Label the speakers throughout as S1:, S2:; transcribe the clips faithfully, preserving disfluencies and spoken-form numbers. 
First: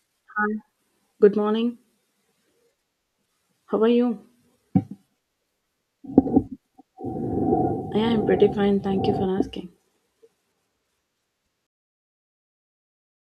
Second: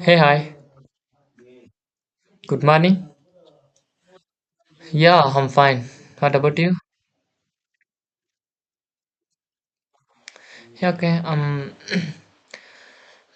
S1: Hey, hi.
S2: Good morning.
S1: Good morning.
S2: How are you?
S1: Yeah, I'm fine. What about you?
S2: I am pretty fine. Thank you for asking.
S1: Yeah, okay. Um,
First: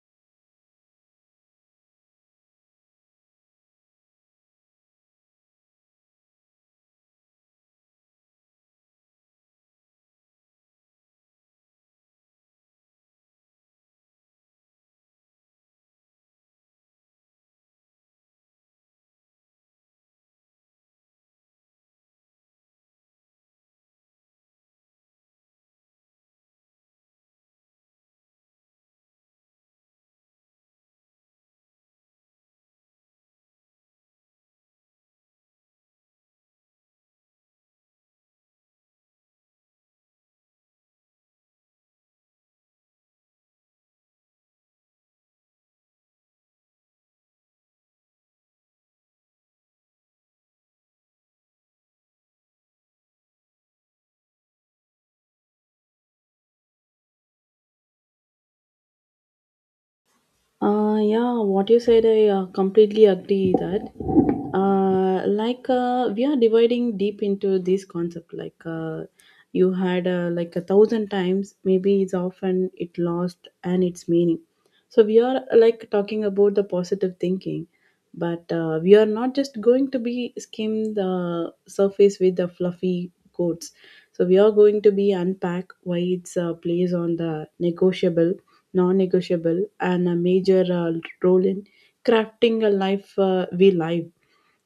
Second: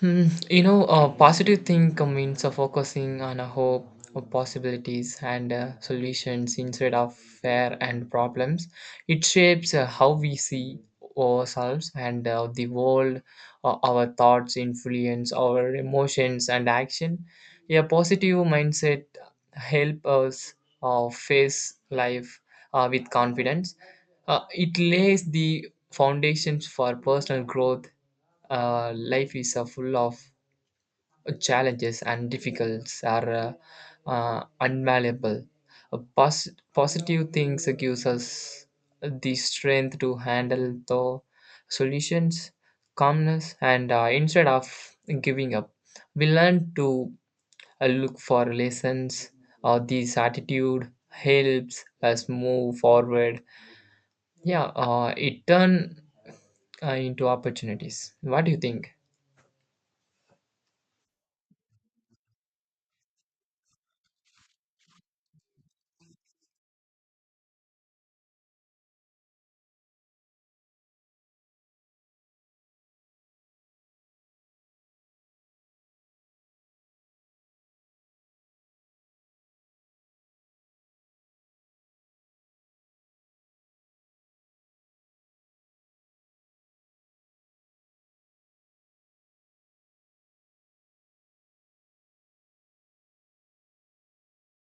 S1: Hmm, you know, a positive thing means of focusing on a hope, of possibilities, and uh, solutions instead of fear and problems. It shapes uh, how we see ourselves and uh, the world. Uh, our thoughts influence our emotions and action. A positive mindset help us uh, face life uh, with confidence. Uh, it lays the foundations for personal growth, uh, life is uh, full of challenges and difficulties are uh, uh, unmalleable. Uh, pos- positive things gives us the strength to handle the solutions, calmness, and uh, instead of giving up, we learn to uh, look for lessons. Uh, this attitude helps us move forward. Yeah, uh, it turn uh, into opportunities. What do you think?
S2: Uh, yeah, what you said, I uh, completely agree that. Uh, like uh, we are dividing deep into this concept. Like uh, you had uh, like a thousand times, maybe it's often it lost and its meaning. So we are uh, like talking about the positive thinking, but uh, we are not just going to be skim the surface with the fluffy quotes. So we are going to be unpack why it's uh, plays on the negotiable non-negotiable and a major uh, role in crafting a life uh, we live,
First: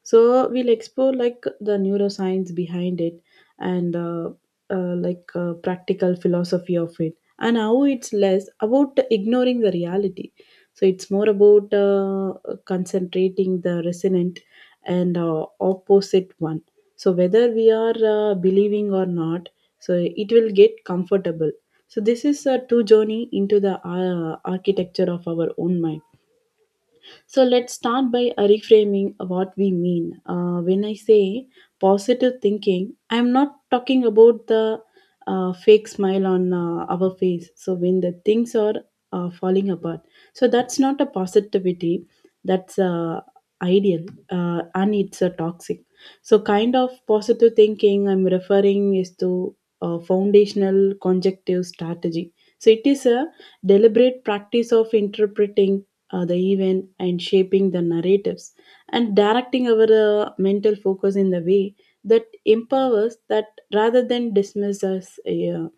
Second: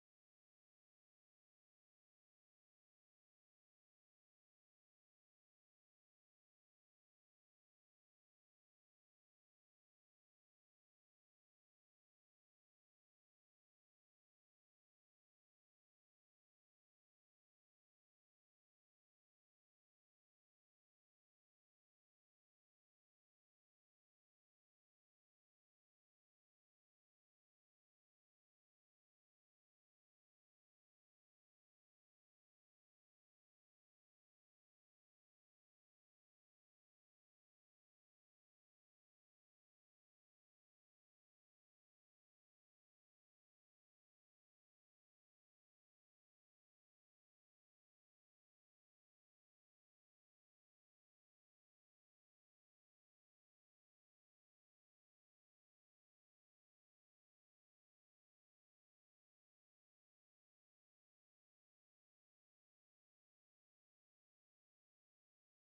S2: so we'll explore like the neuroscience behind it and uh, uh, like uh, practical philosophy of it, and how it's less about ignoring the reality, so it's more about uh, concentrating the resonant and uh, opposite one, so whether we are uh, believing or not, so it will get comfortable. So this is a true journey into the uh, architecture of our own mind. So let's start by reframing what we mean. Uh, when I say positive thinking, I'm not talking about the uh, fake smile on uh, our face. So when the things are uh, falling apart, so that's not a positivity. That's uh, ideal, uh, and it's a toxic. So kind of positive thinking I'm referring is to a foundational conjunctive strategy. So it is a deliberate practice of interpreting uh, the event and shaping the narratives and directing our uh, mental focus in the way that empowers that rather than dismiss us uh,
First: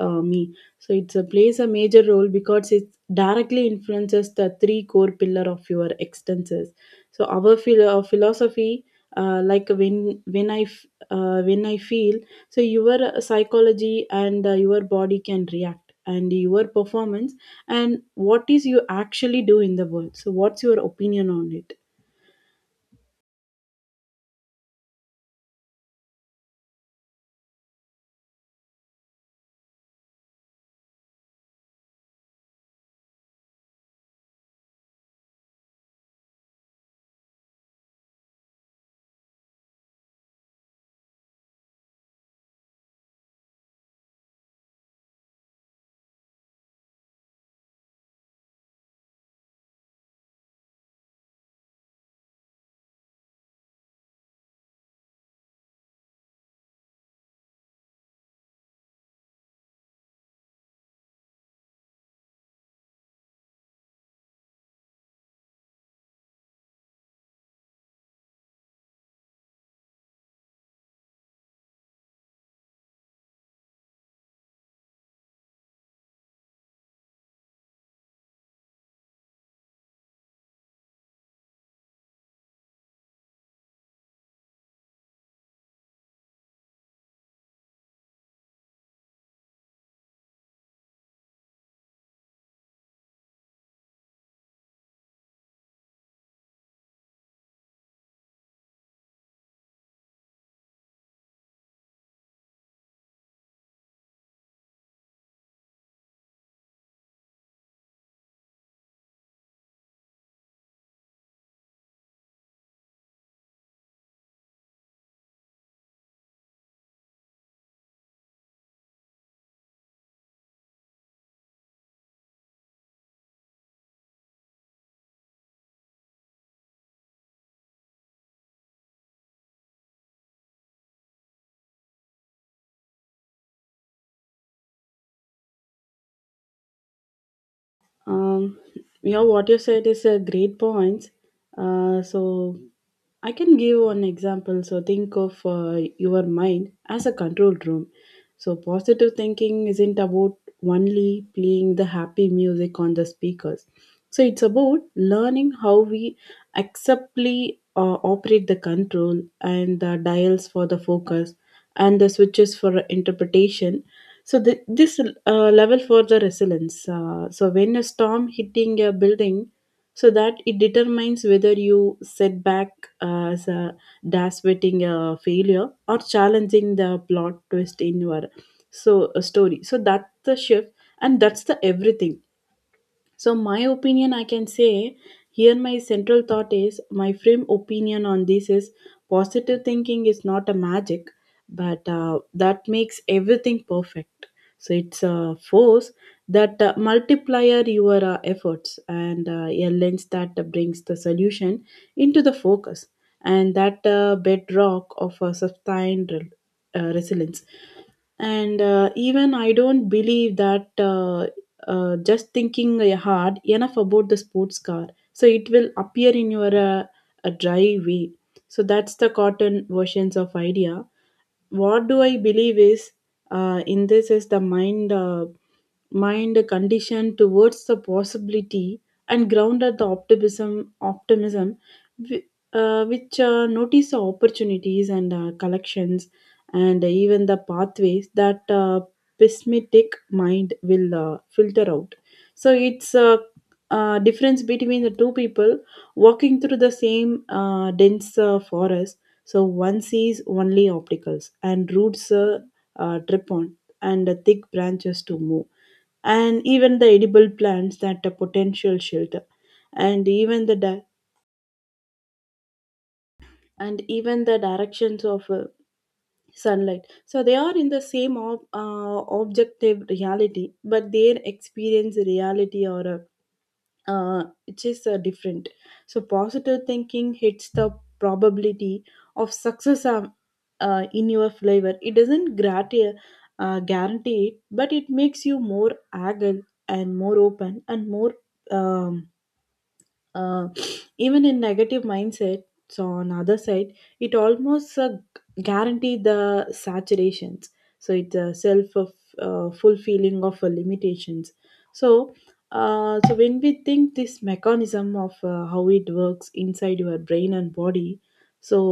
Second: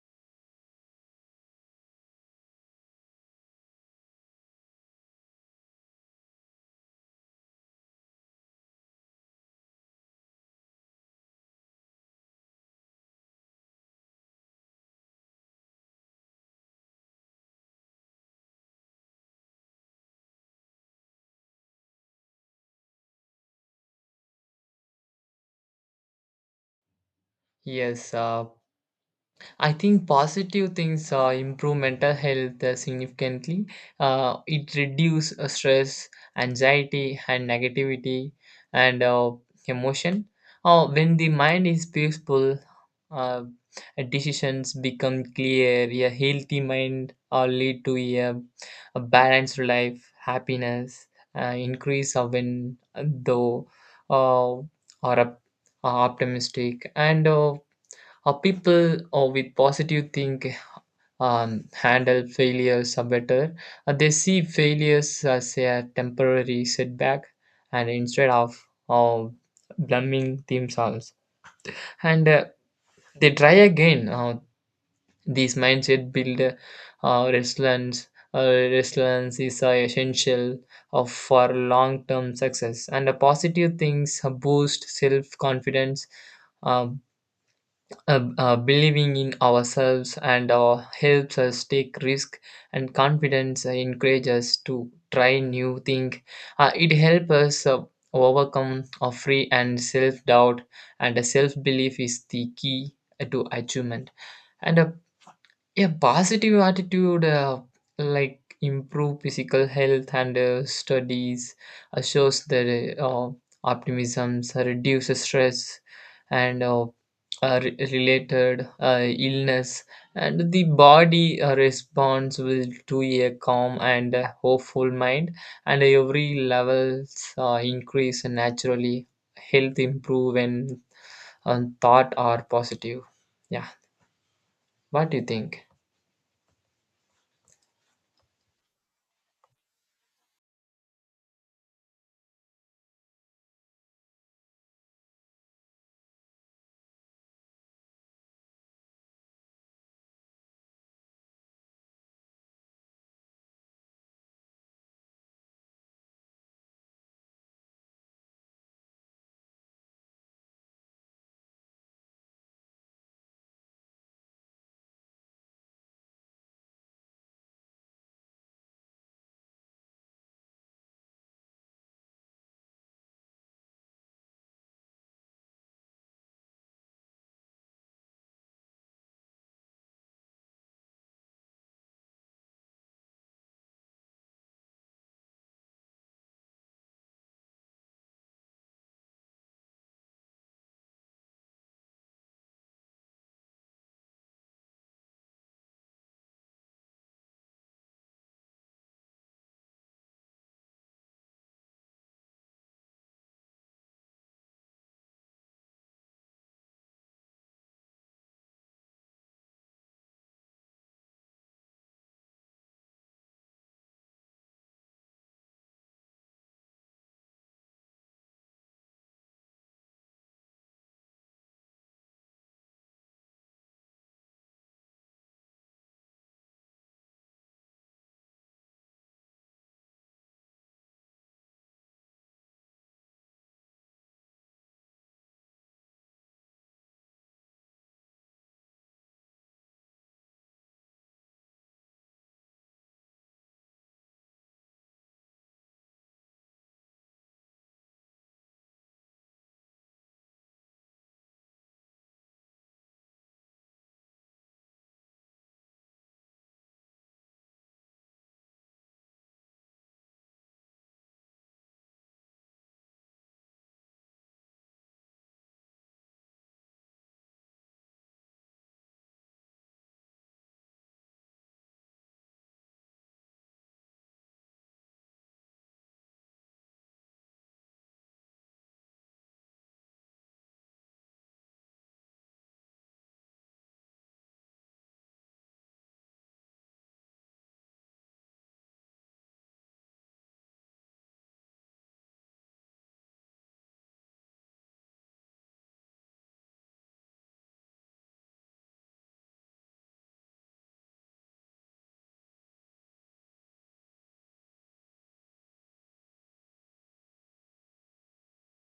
S2: uh, me. So it plays a major role because it directly influences the three core pillar of your extenses. So our philo- philosophy uh, like when when i f- uh, when I feel, so your uh, psychology and uh, your body can react, and your performance and what is you actually do in the world. So what's your opinion on it?
S1: Yes, uh, I think positive things uh, improve mental health uh, significantly. Uh, it reduces uh, stress, anxiety, and negativity and uh, emotion. Uh, when the mind is peaceful, uh, decisions become clear. A healthy mind uh, lead to a, a balanced life, happiness, uh, increase of in though, uh, or op- optimistic and. Uh, uh, people uh, with positive think um, handle failures are better. Uh, they see failures as a temporary setback, and instead of uh, blaming themselves, and uh, they try again. Uh, this mindset build uh, resilience. Uh, resilience is uh, essential uh, for long-term success, and uh, positive things uh, boost self-confidence, uh, uh, uh, believing in ourselves and uh, helps us take risk, and confidence uh, encourages us to try new things. Uh, it helps us uh, overcome our free and self-doubt, and self-belief is the key uh, to achievement. And uh, a positive attitude, uh, like improve physical health, and uh, studies uh, shows that uh, optimism uh, reduces stress and uh, uh, re- related uh, illness, and the body uh, responds will to a calm and uh, hopeful mind, and every levels uh, increase naturally. Health improve when um, thought are positive. Yeah, what do you think?
S2: Um, yeah, what you said is a great point. Uh, so I can give one example. So think of uh, your mind as a control room. So positive thinking isn't about only playing the happy music on the speakers. So it's about learning how we acceptably uh, operate the control and the dials for the focus and the switches for interpretation, so the, this uh, level for the resilience. Uh, so when a storm hitting a building, so that it determines whether you set back uh, as a dash waiting a failure or challenging the plot twist in your so a story. So that's the shift, and that's the everything. So, my opinion, I can say here, my central thought is my frame opinion on this is positive thinking is not a magic, but uh, that makes everything perfect. So, it's a force that uh, multiplier your uh, efforts and uh, a lens that brings the solution into the focus and that uh, bedrock of a sustained uh, resilience, and uh, even I don't believe that uh, uh, just thinking uh, hard enough about the sports car, so it will appear in your uh, a dry way. So that's the cotton versions of idea. What do I believe is uh, in this is the mind uh, mind conditioned towards the possibility and grounded the optimism optimism whi- uh, which uh, notice the opportunities and uh, collections and even the pathways that uh, pessimistic mind will uh, filter out. So it's a, uh difference between the two people walking through the same uh, dense uh, forest. So one sees only opticals and roots uh, uh, drip on and the thick branches to move and even the edible plants that a potential shelter and even the di- and even the directions of uh, sunlight. So they are in the same ob- uh, objective reality, but their experience reality or uh, uh, it is uh, different. So positive thinking hits the probability of success um, uh, in your flavor. It doesn't grati- uh, guarantee it, but it makes you more agile and more open and more um, uh, even in negative mindset. So on other side it almost uh, guarantee the saturations. So it's a self of uh, fulfilling of uh, limitations. So uh, so when we think this mechanism of uh, how it works inside your brain and body. So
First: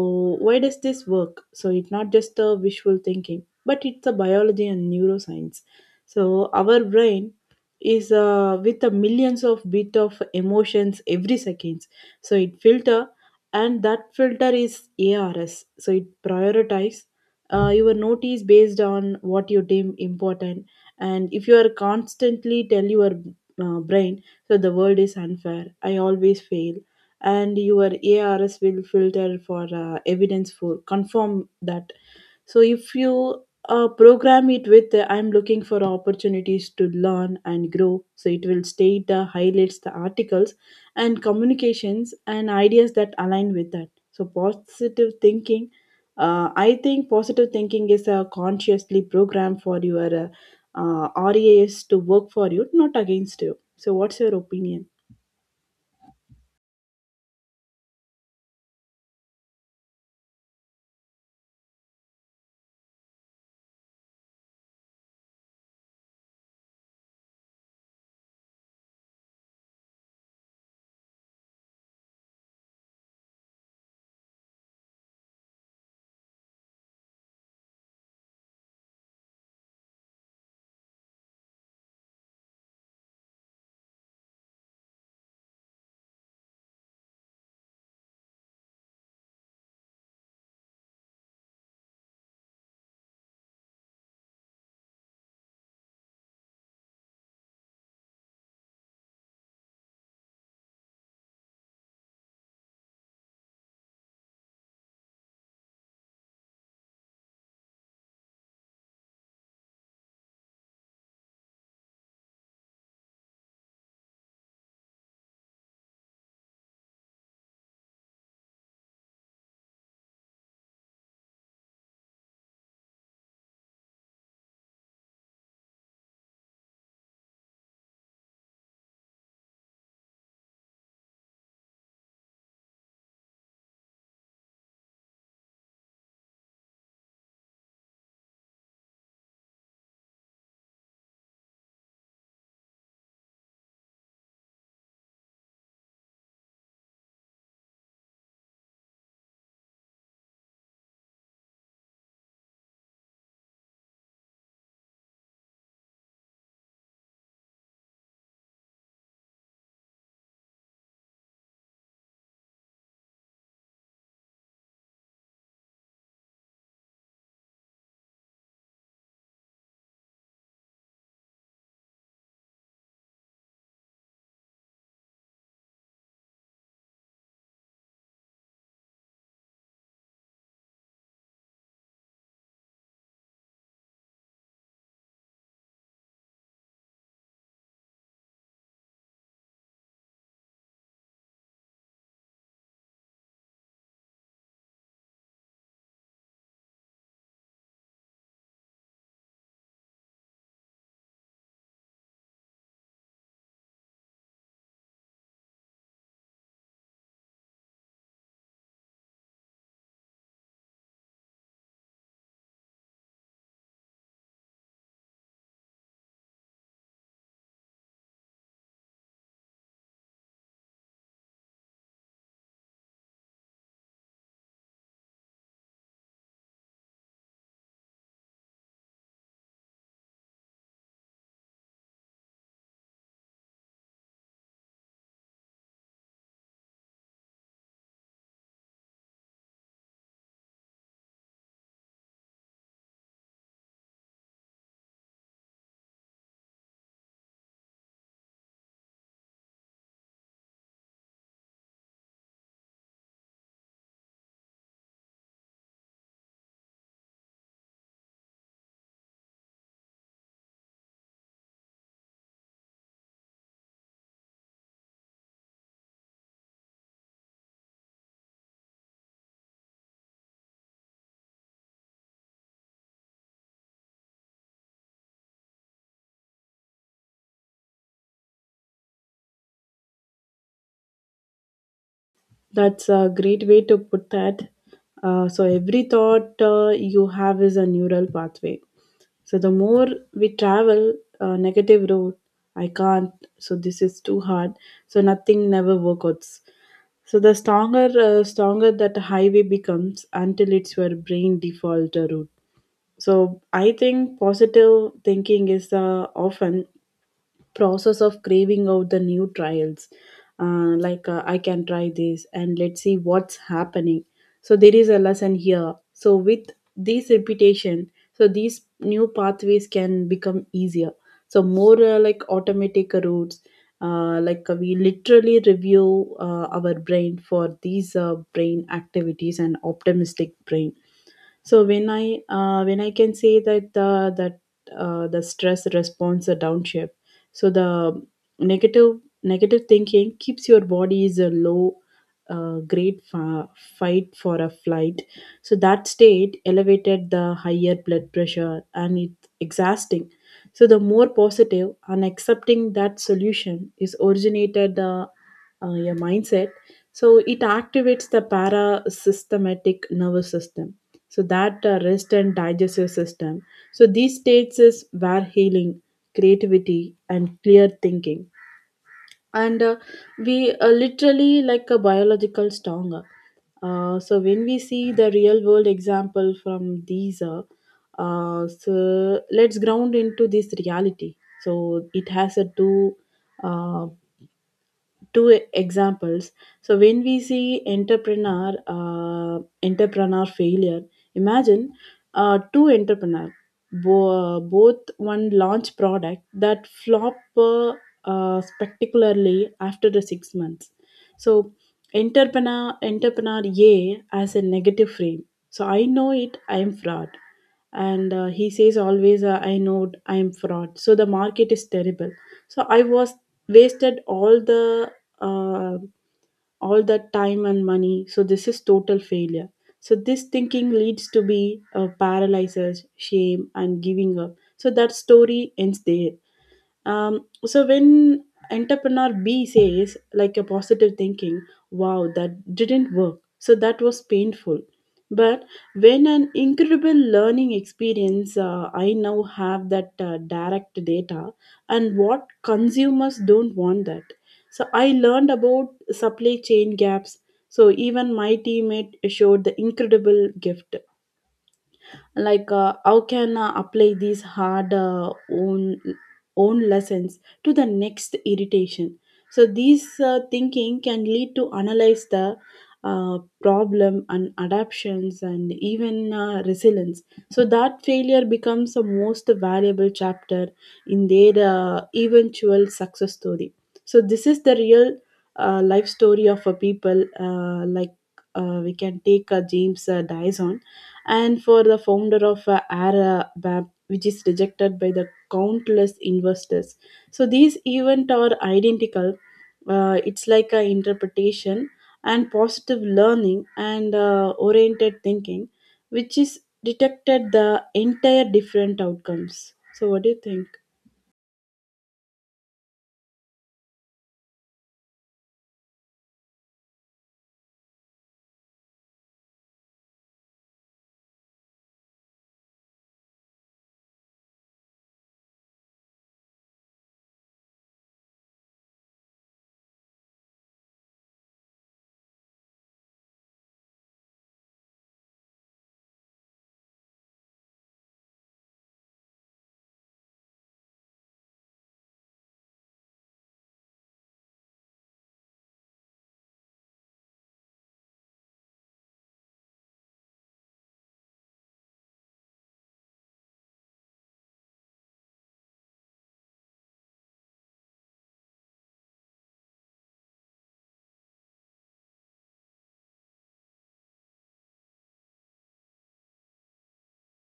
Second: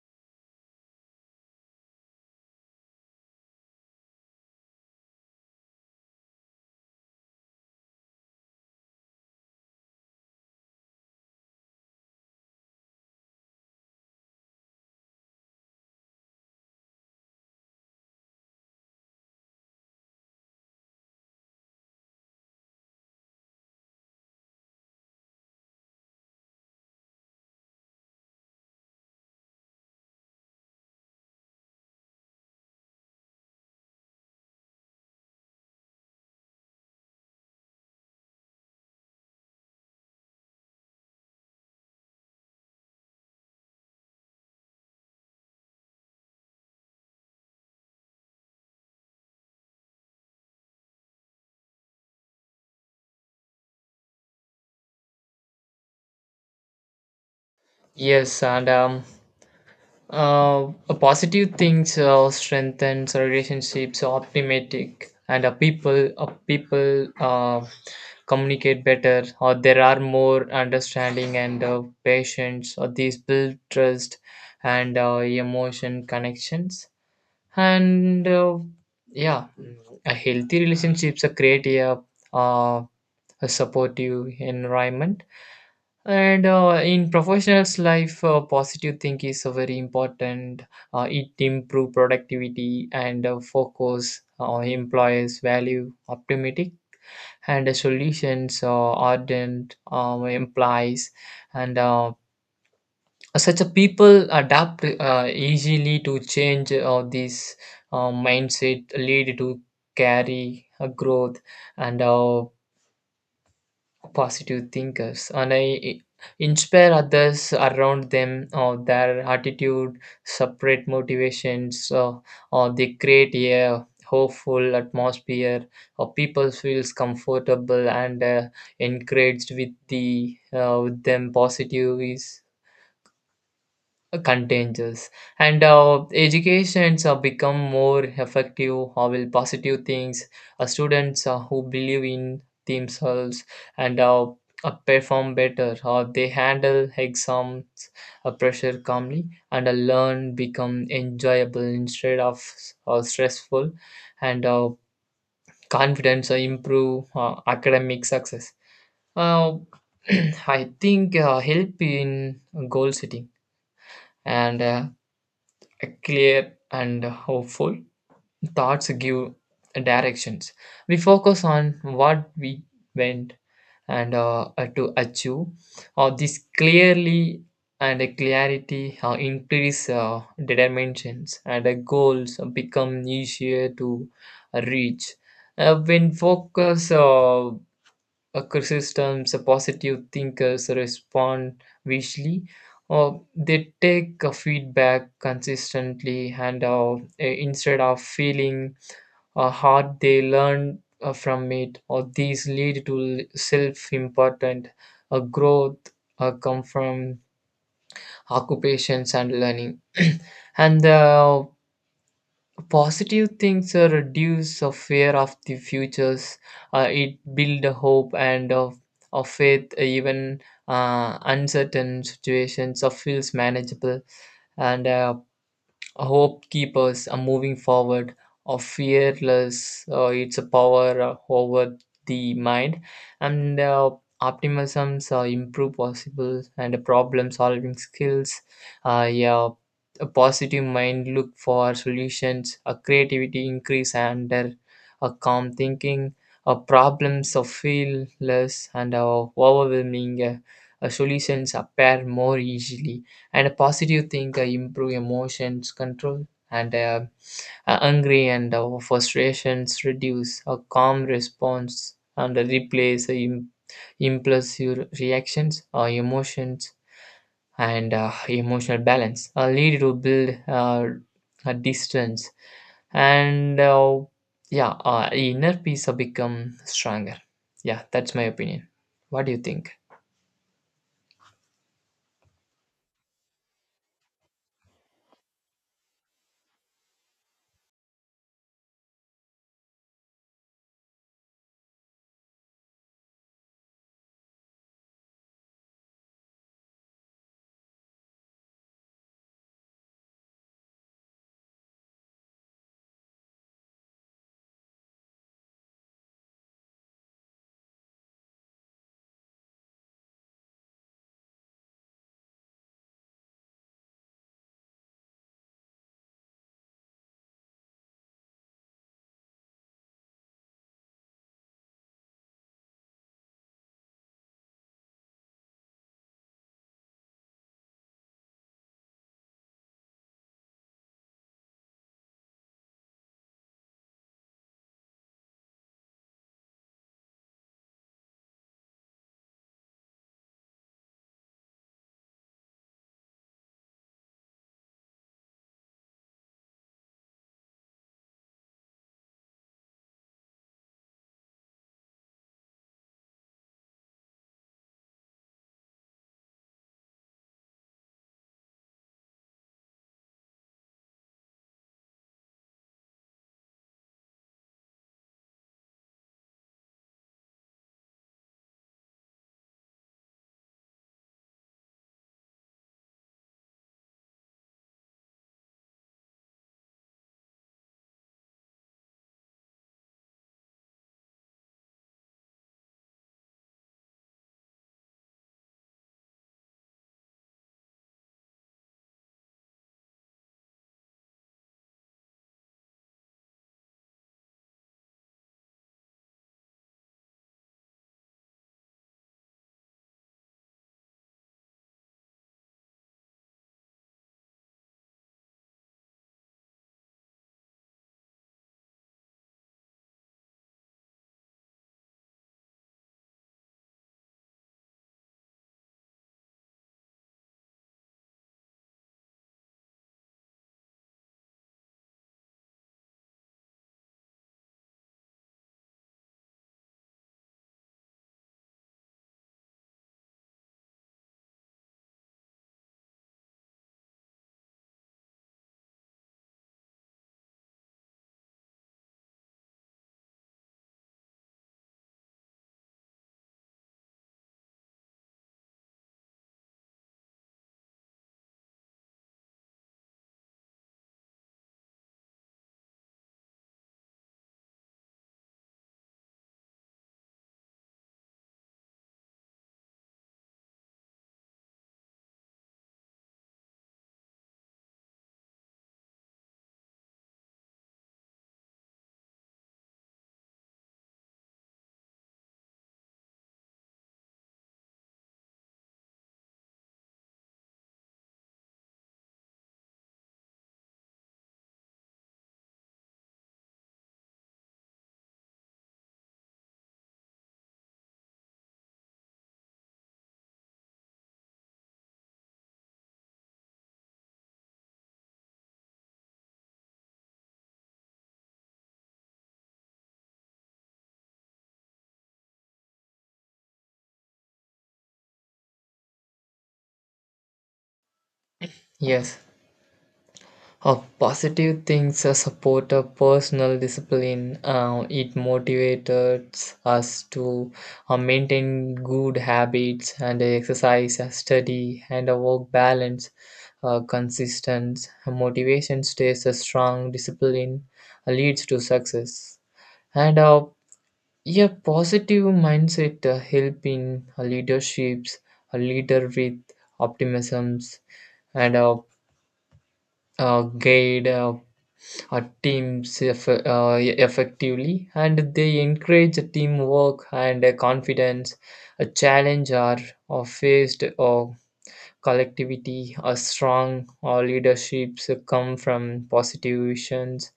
S2: why does this work? So it's not just a visual thinking, but it's a biology and neuroscience. So our brain is uh, with the millions of bit of emotions every seconds. So it filter, and that filter is ars, so it prioritize uh, your notice based on what you deem important. And if you are constantly tell your uh, brain, so the world is unfair, I always fail, and your ars will filter for uh, evidence for confirm that. So if you uh, program it with the, I'm looking for opportunities to learn and grow, so it will state the highlights, the articles, and communications and ideas that align with that. So positive thinking, uh, I think positive thinking is a consciously program for your uh, uh, R A S to work for you, not against you. So what's your opinion?
S1: Yes, and um, uh, positive things uh, strengthens relationships, optimistic, and uh, people uh, people uh, communicate better, or there are more understanding and uh, patience, or these build trust and uh, emotion connections, and uh, yeah, a healthy relationships uh, create a, uh, a supportive environment. And uh, in professionals' life, uh, positive thinking is uh, very important. Uh, it improve productivity and uh, focus. Uh, employees value optimistic and uh, solutions uh, ardent uh, implies, and uh, such a people adapt uh, easily to change. Uh, this uh, mindset lead to carry a growth, and uh, positive thinkers and I inspire others around them, or their attitude separate motivations, or, or they create a hopeful atmosphere, or people feels comfortable and uh, encouraged with the uh, with them. Positive is contagious, and uh, educations uh, become more effective. How will positive things uh, students uh, who believe in themselves and uh, uh, perform better, or they handle exams uh, pressure calmly, and uh, learn become enjoyable instead of uh, stressful. And uh, confidence uh, improve uh, academic success. uh, I think uh, help in goal setting, and uh, clear and hopeful thoughts give directions. We focus on what we went and uh, uh, to achieve, or this clearly, and a clarity uh, increase uh, determinations, and the goals become easier to reach. Uh, when focus uh, a criticisms, a positive thinkers respond visually, or they take a feedback consistently, and uh, instead of feeling uh, hard, they learn uh, from it, or these lead to self-important uh, growth uh, come from occupations and learning. and the Positive things uh, reduce a fear of the futures. Uh, it build a hope and of of faith. Even uh, uncertain situations uh, feels manageable, and uh, hope keepers are moving forward, or fearless. Uh, it's a power uh, over the mind, and uh, optimisms uh, improve possible and problem solving skills. Uh, yeah, a positive mind look for solutions. A creativity increase under a calm thinking. A problems are feel less and uh, overwhelming. Uh, uh, solutions appear more easily, and a positive thinker improve emotions control, and uh, uh, angry and uh, frustrations reduce a calm response and replace uh, im- impulsive reactions or emotions. And uh, emotional balance uh, lead to build uh, a distance, and uh, yeah, uh, inner peace uh, become stronger. Yeah, that's my opinion. What do you think?
S2: That's a great way to put that. Uh, so every thought uh, you have is a neural pathway. So the more we travel uh, negative road, I can't. So this is too hard. So nothing never works. So the stronger, uh, stronger that highway becomes until it's your brain default uh, route. So I think positive thinking is uh, often process of craving out the new trials uh, like uh, I can try this and let's see what's happening. So there is a lesson here, so with this repetition, so these new pathways can become easier, so more uh, like automatic routes uh, like uh, we literally review uh, our brain for these uh, brain activities and optimistic brain. So when I uh, when I can say that uh, that uh, the stress response a downshift. So the negative negative thinking keeps your body is a low uh, grade fa- fight for a flight. So that state elevated the higher blood pressure, and it's exhausting. So the more positive and accepting that solution is originated uh, uh, your mindset. So it activates the parasystematic nervous system, so that uh, rest and digestive system. So these states is where healing, creativity, and clear thinking, and uh, we are literally like a biological stronger. Uh, so when we see the real world example from these uh, uh, so let's ground into this reality. So it has a two uh, two e- examples. So when we see entrepreneur uh, entrepreneur failure, imagine uh, two entrepreneur, bo- uh, both one launch product that flop uh, uh, spectacularly after the six months. So entrepreneur entrepreneur A, as a negative frame, so I know it, I am fraud, and uh, he says always uh, I know I am fraud, so the market is terrible, so I was wasted all the uh, all that time and money, so this is total failure. So this thinking leads to be uh, paralyzes shame and giving up, so that story ends there. Um, so when entrepreneur B says like a positive thinking, wow, that didn't work. So that was painful. But when an incredible learning experience, uh, I now have that uh, direct data and what consumers don't want that. So I learned about supply chain gaps. So even my teammate showed the incredible gift like uh, how can uh, apply these hard uh, own own lessons to the next irritation. So these uh, thinking can lead to analyze the uh, problem and adaptations and even uh, resilience. So that failure becomes a most valuable chapter in their uh, eventual success story. So this is the real uh, life story of a people uh, like uh, we can take uh, James uh, Dyson and for the founder of uh, Arabab, which is rejected by the countless investors. So these events are identical. Uh, it's like a interpretation and positive learning and uh, oriented thinking, which is detected the entire different outcomes. So what do you think?
S1: Yes. A positive things uh, support a personal discipline. Uh, it motivates us to uh, maintain good habits and exercise, uh, study, and a work balance. Uh, consistent motivation stays a strong. Discipline uh, leads to success. And uh, a positive mindset uh, help in uh, leaderships, a leader with optimisms, and a, a guide uh, uh, teams eff- uh, e-, effectively, and they encourage teamwork and uh, confidence. A challenge are or faced or collectivity a strong, or leaderships come from positive visions,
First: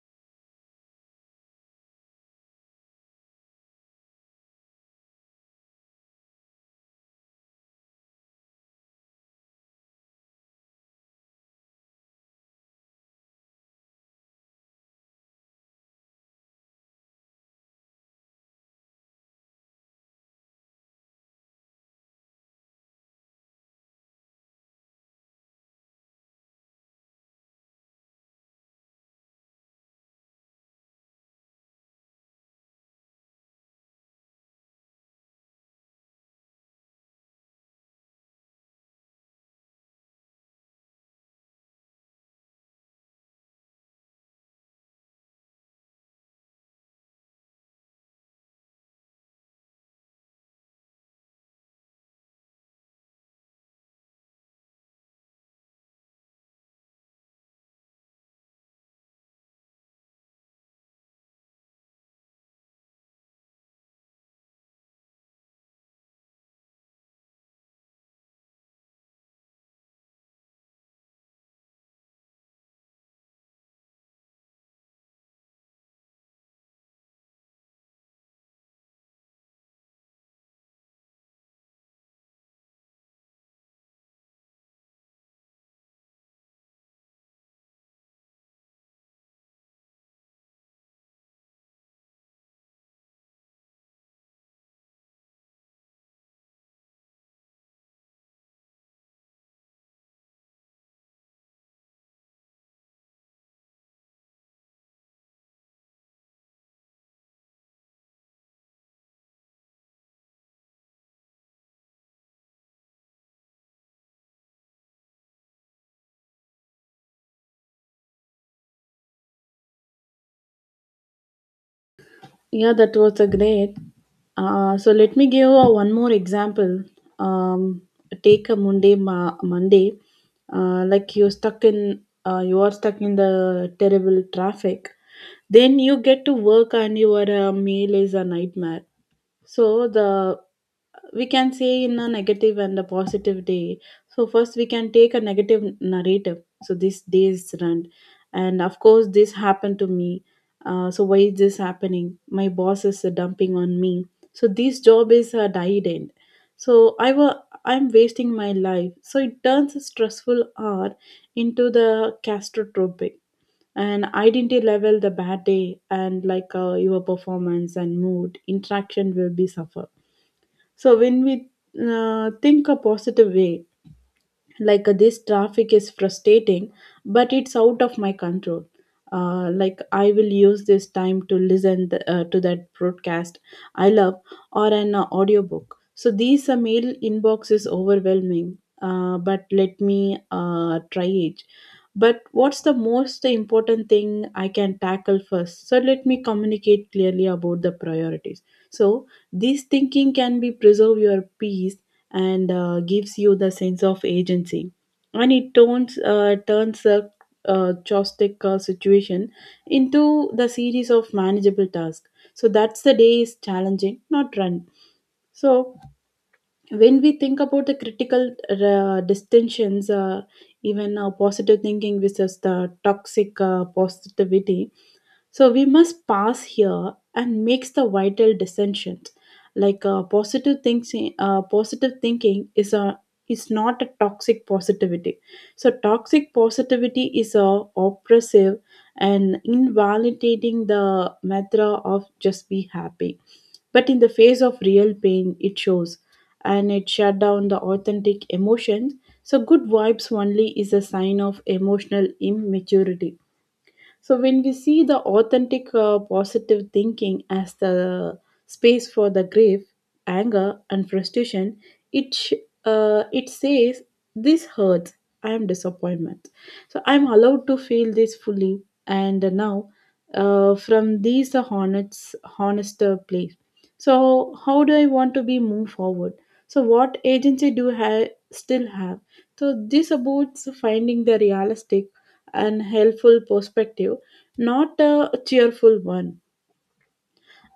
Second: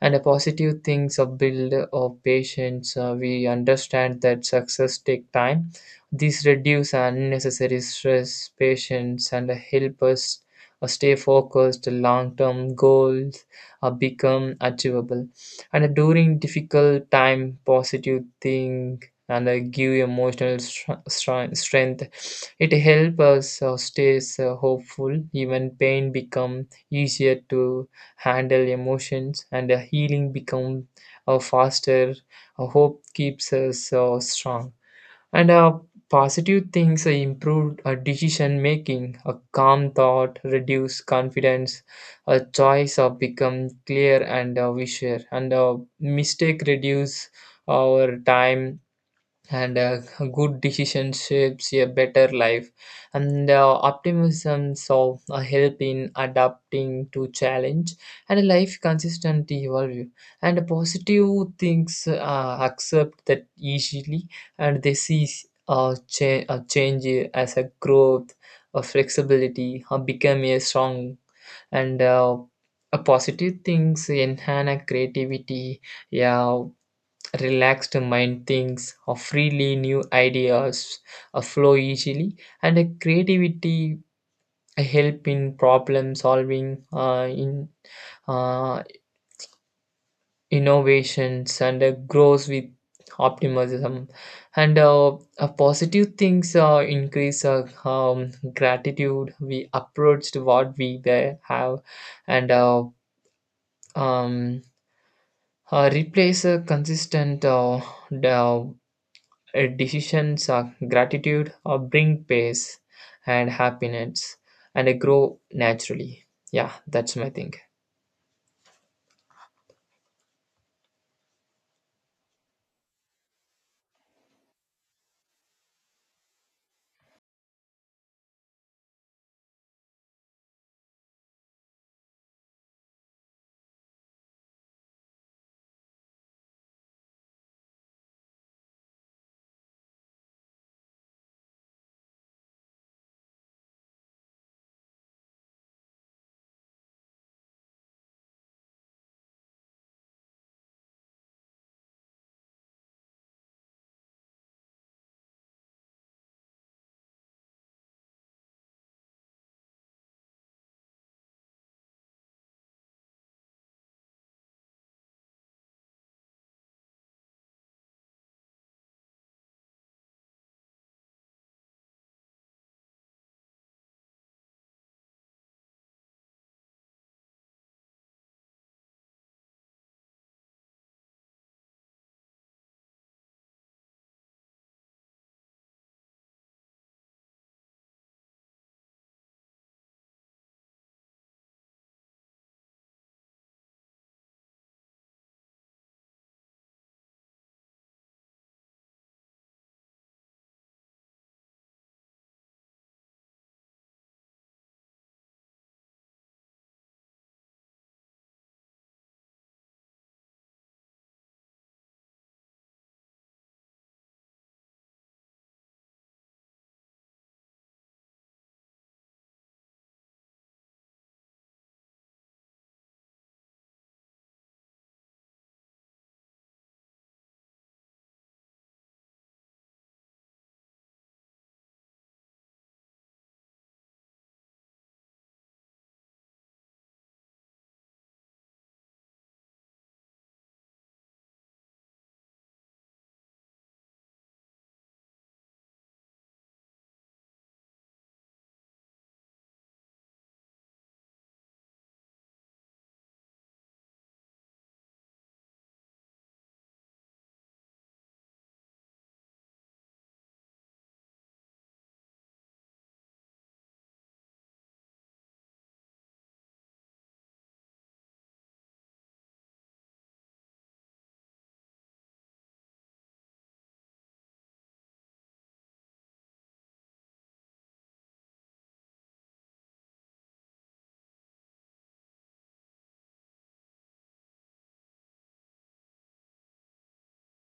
S1: and a positive things of build of patience. Uh, we understand that success take time. These reduce unnecessary stress patience and help us uh, stay focused long term goals uh, become achievable, and during difficult time positive thing, and uh, give emotional str- str- strength. It helps us uh, stay uh, hopeful even pain become easier to handle emotions, and uh, healing become uh, faster. A hope keeps us uh, strong. And uh, positive things uh, improve uh, decision making, a calm thought, reduce confidence, a choice uh, become clear and uh, visual, and uh, mistake reduce our time, and uh, good decision shapes a better life, and uh, optimism so uh, help in adapting to challenge, and life consistently evolve, and positive things uh, accept that easily, and they see uh, cha- uh, change as a growth, a flexibility or become a strong, and uh, a positive things enhance a creativity. Yeah, relaxed mind thinks of freely new ideas uh, flow easily, and uh, creativity help in problem solving uh, in uh, innovations, and uh, grows with optimism, and uh, uh, positive things uh, increase uh, um, gratitude. We approached what we there have, and uh, um, uh, replace a consistent uh, the uh, decisions of gratitude or bring peace and happiness, and uh, grow naturally. Yeah, that's my thing.
S2: Yeah, that was a great. Uh, so let me give uh, one more example. Um, Take a Monday, ma- Monday, uh, like you're stuck in, uh, you are stuck in the terrible traffic. Then you get to work and your uh, meal is a nightmare. So the we can say in a negative and a positive day. So first we can take a negative narrative, so this day is run, and of course this happened to me. Uh, so why is this happening? My boss is uh, dumping on me. So this job is a died end. so i wa I'm wasting my life, so it turns a stressful hour into the catastrophic and identity level, the bad day. And like, uh, your performance and mood interaction will be suffer. So when we uh, think a positive way, like, uh, this traffic is frustrating, but it's out of my control. Uh, like, I will use this time to listen th- uh, to that broadcast I love, or an uh, audiobook. So these uh, mail inbox is overwhelming, uh, but let me uh, try it. But what's the most important thing I can tackle first? So let me communicate clearly about the priorities. So this thinking can be preserve your peace and uh, gives you the sense of agency, and it turns uh, turns a uh, chaotic uh, situation into the series of manageable tasks. So that's the day is challenging, not run. So when we think about the critical uh, distinctions, uh, even uh, positive thinking versus the toxic uh, positivity. So we must pass here and makes the vital distinction. Like, uh, positive thinking uh, positive thinking is a is not a toxic positivity. So toxic positivity is a oppressive and invalidating the mantra of just be happy, but in the face of real pain, it shows, and it shut down the authentic emotions. So, good vibes only is a sign of emotional immaturity. So when we see the authentic uh, positive thinking as the space for the grief, anger, and frustration, it sh- uh, it says this hurts. I am disappointment. So I am allowed to feel this fully, and now uh, from these the honest honest uh, place. So how do I want to be move forward? So what agency do I still have? So this about finding the realistic and helpful perspective, not a cheerful one.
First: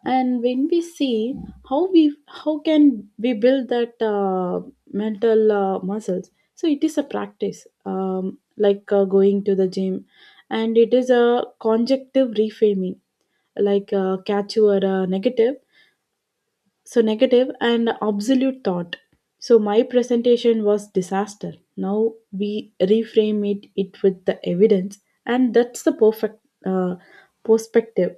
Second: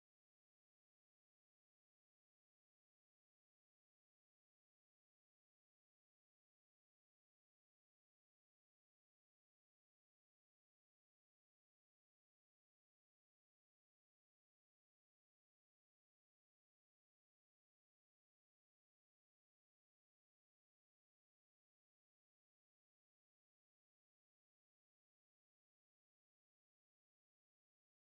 S2: And when we see how we how can we build that uh, mental uh, muscles, so it is a practice, um, like uh, going to the gym, and it is a conjunctive reframing, like, uh, catch your uh, negative, so negative and absolute thought. So my presentation was disaster, now we reframe it it with the evidence, and that's the perfect uh, perspective.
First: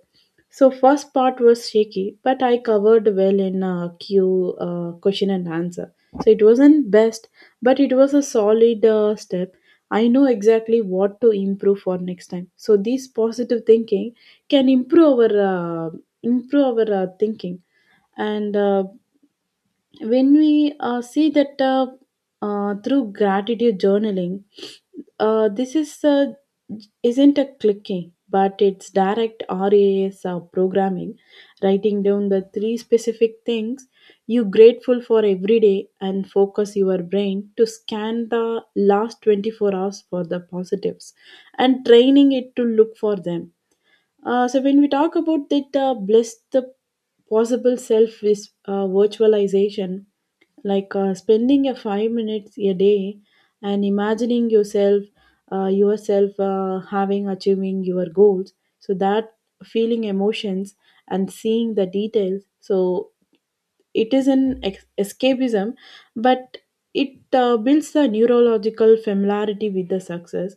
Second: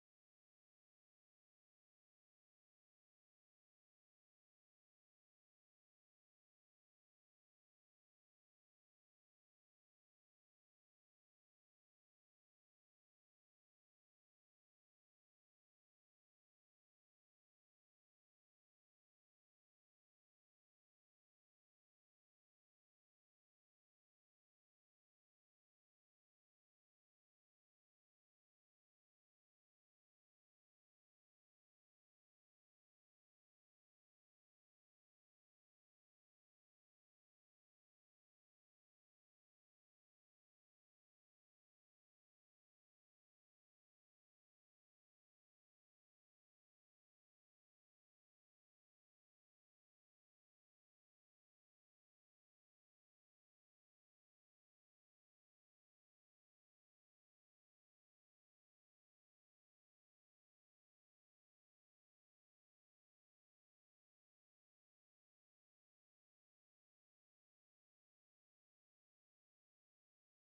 S2: So first part was shaky, but I covered well in uh, q uh, question and answer. So it wasn't best, but it was a solid uh, step. I know exactly what to improve for next time. So this positive thinking can improve our uh, improve our uh, thinking. And uh, When we uh, see that, uh, uh, through gratitude journaling, uh, this is uh, isn't a clicking, but it's direct ras uh, programming. Writing down the three specific things you grateful for every day, and focus your brain to scan the last twenty-four hours for the positives and training it to look for them. Uh, so when we talk about that uh, bliss, the possible self is uh, virtualization, like uh, spending a five minutes a day and imagining yourself, uh, yourself uh, having achieving your goals. So that feeling emotions and seeing the details. So it is an ex- escapism, but it uh, builds the neurological familiarity with the success,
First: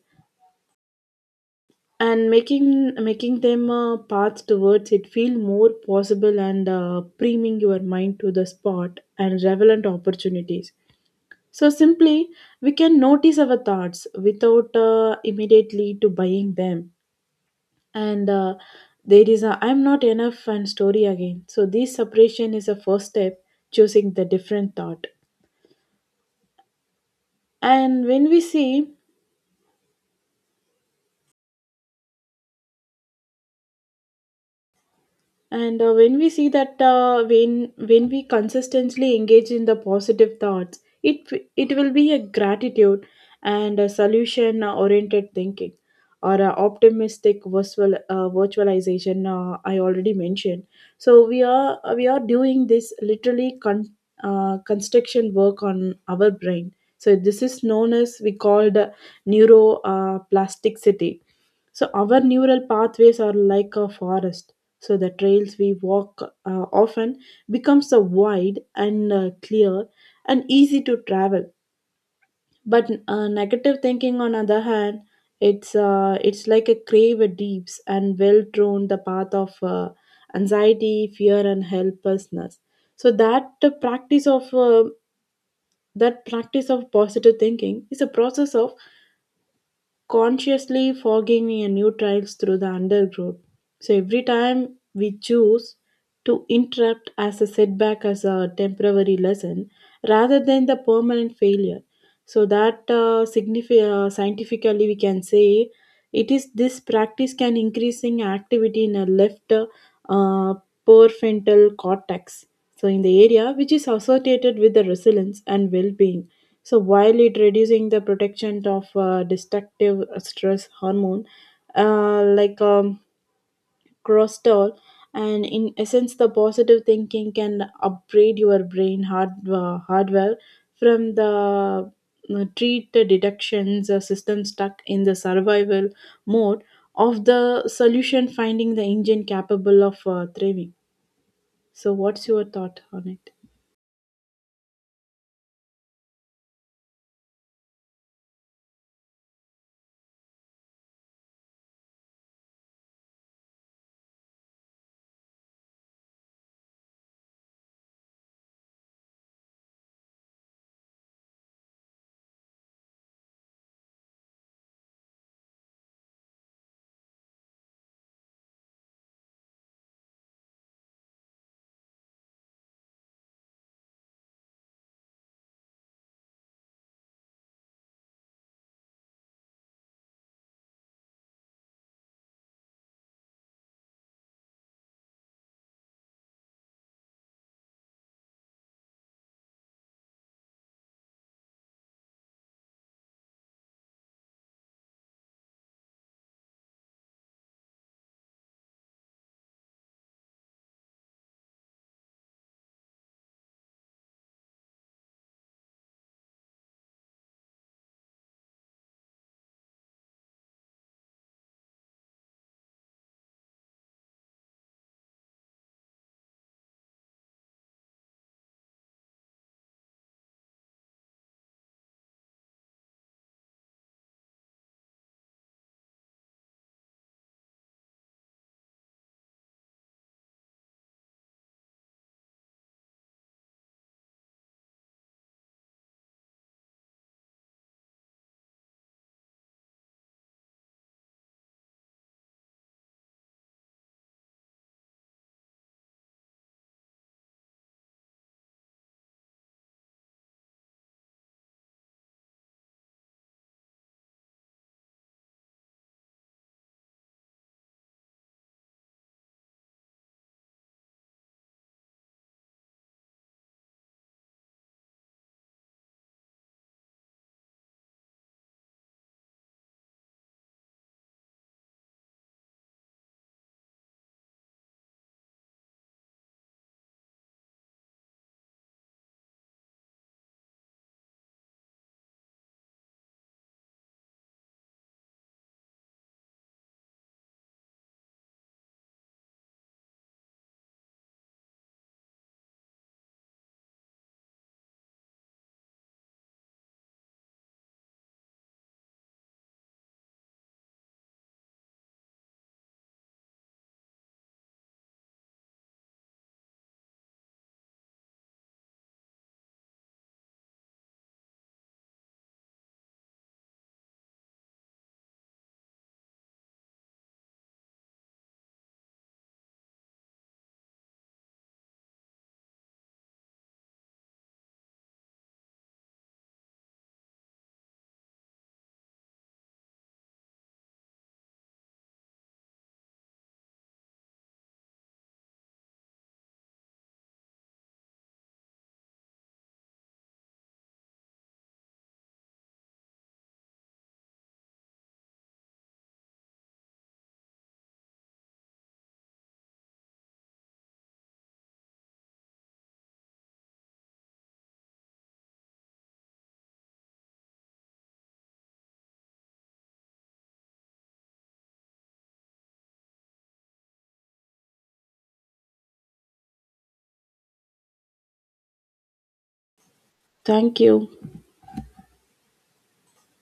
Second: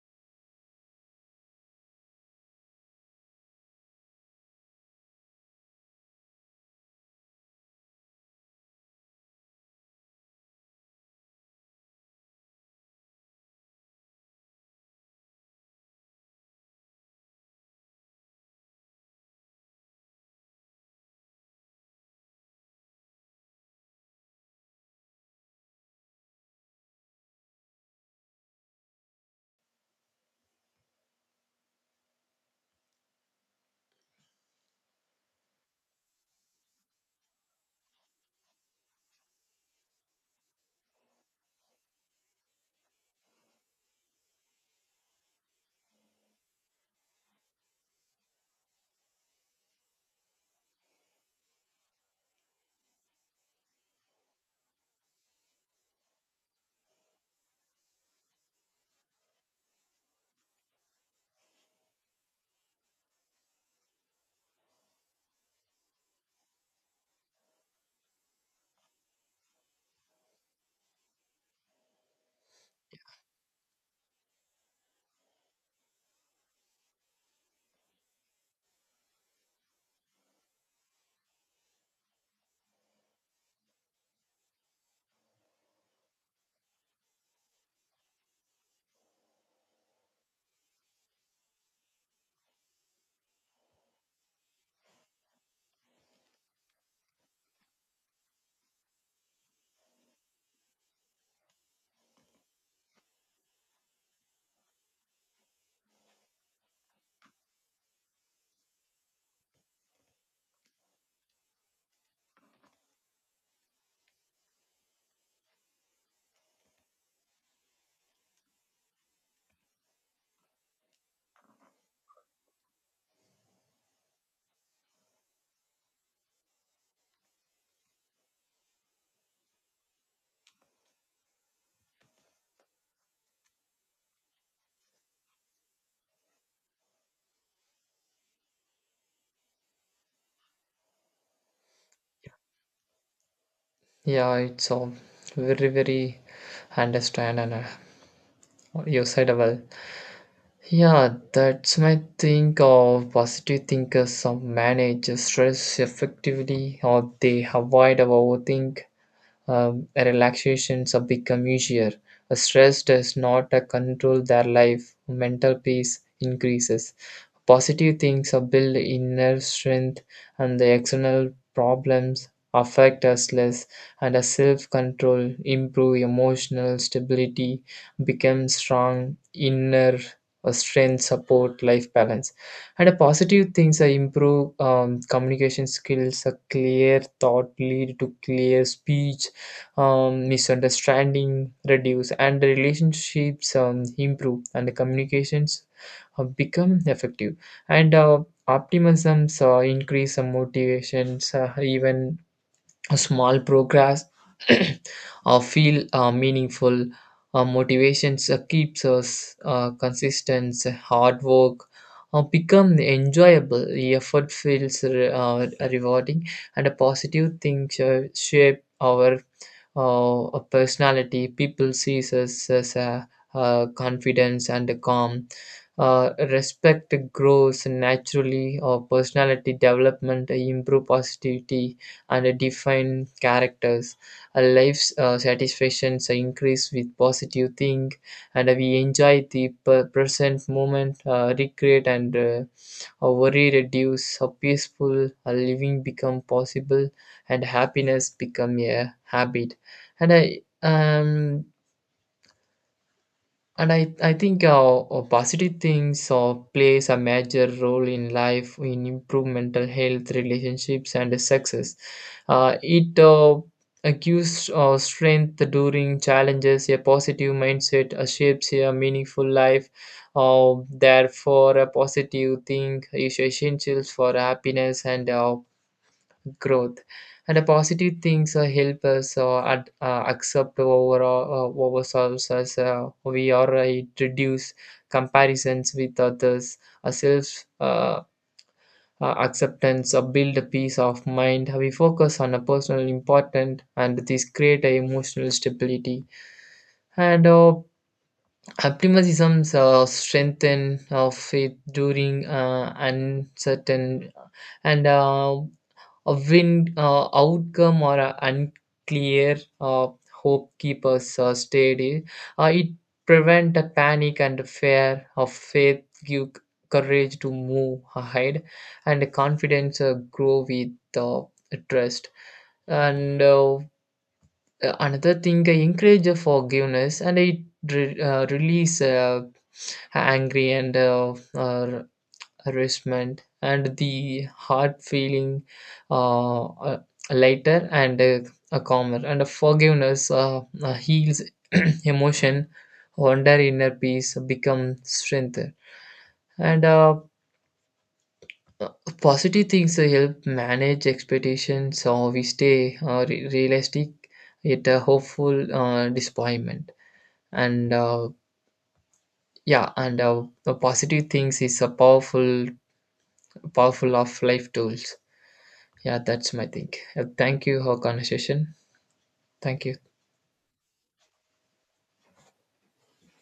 S2: and making making them a path towards it feel more possible, and uh, priming your mind to the spot and relevant opportunities. So simply, we can notice our thoughts without uh, immediately to buying them. And uh, There is a I'm not enough and story again. So this separation is a first step, choosing the different thought. And when we see and uh, When we see that, uh, when when we consistently engage in the positive thoughts, it it will be a gratitude and a solution oriented thinking, or a optimistic virtual uh, virtualization uh, I already mentioned. So we are we are doing this literally con- uh, construction work on our brain. So this is known as we called, uh, neuroplasticity. So our neural pathways are like a forest. So the trails we walk uh, often becomes a wide and uh, clear and easy to travel. But uh, negative thinking on other hand, it's uh, it's like a grave deeps and well drawn the path of uh, anxiety, fear, and helplessness. So that uh, practice of uh, that practice of positive thinking is a process of consciously forging a new trails through the undergrowth. So every time we choose to interrupt as a setback as a temporary lesson rather than the permanent failure. So that uh, signifi- uh, scientifically we can say it is this practice can increasing activity in a left uh, prefrontal cortex. So in the area which is associated with the resilience and well-being, so while it reducing the protection of uh, destructive stress hormone, uh, like um, cortisol. And in essence, the positive thinking can upgrade your brain hard, uh, hardware from the uh, treat the deductions uh, system stuck in the survival mode of the solution finding the engine capable of uh, thriving. So, what's your thought on it?
S1: Yeah, it's all very very understand and uh, usable. Yeah, that's my think of positive thinkers. Some manage stress effectively, or they avoid overthinking. Um, relaxations have become easier. A stress does not uh, control their life. Mental peace increases. Positive things are build inner strength, and the external problems affect us less. And a self control improve emotional stability, become strong inner uh, strength, support life balance. And a positive things are improve um, communication skills. A clear thought lead to clear speech. Um, misunderstanding reduce and the relationships um, improve, and the communications uh, become effective. And uh, optimisms uh, increase some motivations. Uh, even a small progress or feel uh, meaningful. Uh, motivations uh, keeps us uh, consistent. Hard work uh, become enjoyable, the effort feels re- uh, rewarding, and a positive thing sh- shape our uh, personality. People sees us as a uh, confidence and calm. Uh, respect grows naturally or personality development improve positivity and define characters. Our life's uh, satisfactions increase with positive think, and we enjoy the per- present moment, uh, recreate, and uh, our worry reduce, a peaceful uh, living become possible, and happiness become a habit. And I um and I, I think our our positive things or plays a major role in life in improve mental health, relationships, and success. Uh, it uh, uh, gives uh, strength during challenges, a positive mindset uh, shapes a meaningful life. Uh, therefore, a positive thing is essential for happiness and uh, growth, and a positive things uh, help us uh, ad, uh, accept overall uh, uh, ourselves as uh, we are. Uh, it reduce comparisons with others. A self uh, uh, acceptance uh, build a peace of mind. We focus on a personal important, and this create a emotional stability, and uh, optimisms uh, strengthen of faith during uh, uncertain, and uh, a wind uh, outcome or a unclear, uh, hope keepers uh, steady. Uh, it prevent a panic, and a fear of faith give courage to move ahead, and confidence uh, grow with uh, trust. And uh, another thing uh, encourage a forgiveness, and it re- uh, release uh, angry and uh, uh, harassment, and the heart feeling uh, uh, lighter and uh, uh, calmer, and forgiveness uh, uh, heals emotion. Wonder inner peace become strength, and uh, uh, positive things uh, help manage expectations so we stay uh, re- realistic yet uh, hopeful uh, disappointment, and uh, yeah, and uh, the positive things is a powerful powerful of life tools. Yeah, that's my thing. Uh, Thank you for conversation. Thank you.
S2: Thank you.